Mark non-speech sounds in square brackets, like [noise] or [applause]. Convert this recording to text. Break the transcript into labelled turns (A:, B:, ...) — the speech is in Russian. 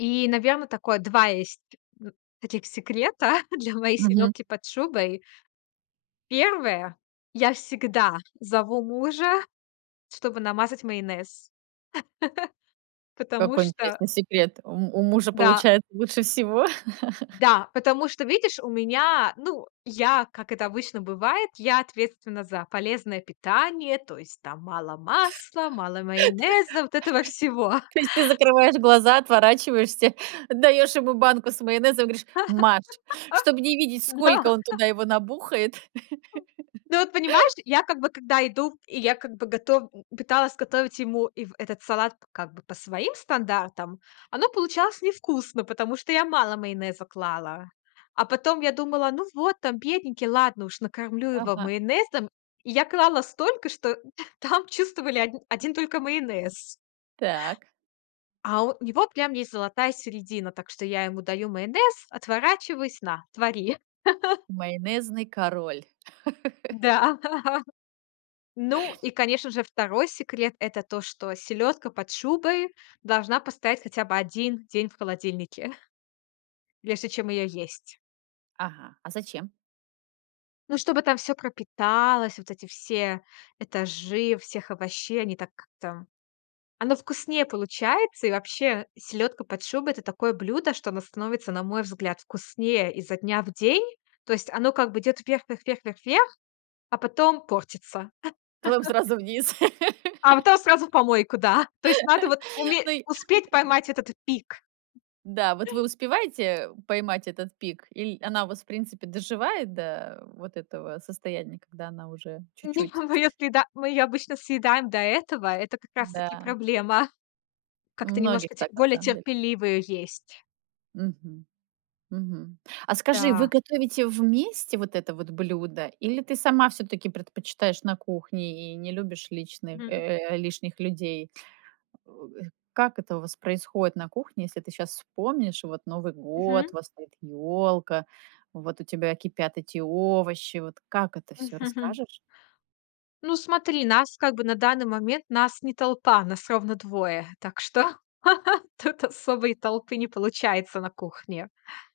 A: И, наверно, такое, 2 есть, вот, таких секрета [chuckles] для моей
B: Мгм.
A: селёдки под шубой. 1: я всегда зову мужа, чтобы намазать майонез. [laughs] Потому
B: Какой
A: что
B: интересный секрет. У м у мужа
A: Да.
B: получается лучше всего? [laughs]
A: Да, потому что, видишь, у меня Ну, я, как это обычно бывает, я ответственна за полезное питание. То есть, там, мало
B: [laughs]
A: масла, мало майонеза, вот этого всего.
B: То есть ты закрываешь глаза, отворачиваешься, даёшь ему банку с майонезом и говоришь: "Мажь", чтоб не видеть,
A: [laughs] Да.
B: сколько он туда его набухает.
A: Ну вот понимаешь,
B: [laughs]
A: я как бы, когда иду, и я как бы готов пыталась готовить ему, и в этот салат, как бы, по своим стандартам, оно получалось невкусно, потому что я мало майонеза клала. А потом я думала: "Ну вот, там, бедненький, ладно уж, накормлю его
B: Ага.
A: майонезом". И я клала столько, что [chuckles] там чувствовали од один только майонез.
B: Так.
A: А у него прям есть золотая середина. Так что я ему даю майонез, отворачиваюсь: "На, твори!" [chuckles]
B: Майонезный король. [laughs]
A: Да. Ну, и конечно же, 2 секрет- это то, что селёдка под шубой должна постоять хотя бы 1 день в холодильнике прежде чем её есть.
B: Ага. А зачем?
A: Ну, чтобы там всё пропиталось, вот эти все этажи всех овощей, они, так, как-то оно вкуснее получается. И вообще, селёдка под шубой- это такое блюдо, что оно становится, на мой взгляд, вкуснее изо дня в день. То есть оно как бы идёт вверх, вверх, вверх, вверх, вверх, а потом портится.
B: Потом
A: [chuckles]
B: сразу вниз. [laughs]
A: А потом сразу в помойку, да. То есть надо вот
B: [laughs]
A: уме
B: Ну и
A: успеть
B: м
A: поймать этот пик.
B: Да, вот вы
A: [inhales]
B: успеваете поймать этот пик, иль она у вас, в принципе, доживает до, э, вот этого состояния, когда она уже чуть-чуть?
A: [unintelligible] редки, да. Мы её обычно съедаем до этого. Это как раз таки
B: Да.
A: проблема.
B: У
A: Как-то
B: многих
A: немножко те
B: так на
A: более
B: самом деле.
A: терпеливо её есть.
B: Мгм. Мгм. А скажи, вы
A: Да.
B: готовите вместе вот это вот блюдо, или ты сама всё-таки предпочитаешь на кухне и не любишь личных
A: Мгм.
B: э, э, лишних людей? У,э, как это у вас происходит на кухне, если ты щас вспомнишь, вот Новый год,
A: Мгм.
B: у вас стоит ёлка, вот у тебя кипят эти овощи? Вот как это всё,
A: [chuckles]
B: расскажешь?
A: Ну, смотри, нас, как бы, на данный момент- нас не толпа, нас ровно 2. Так что [laughs] тут особой толпы не получается на кухне.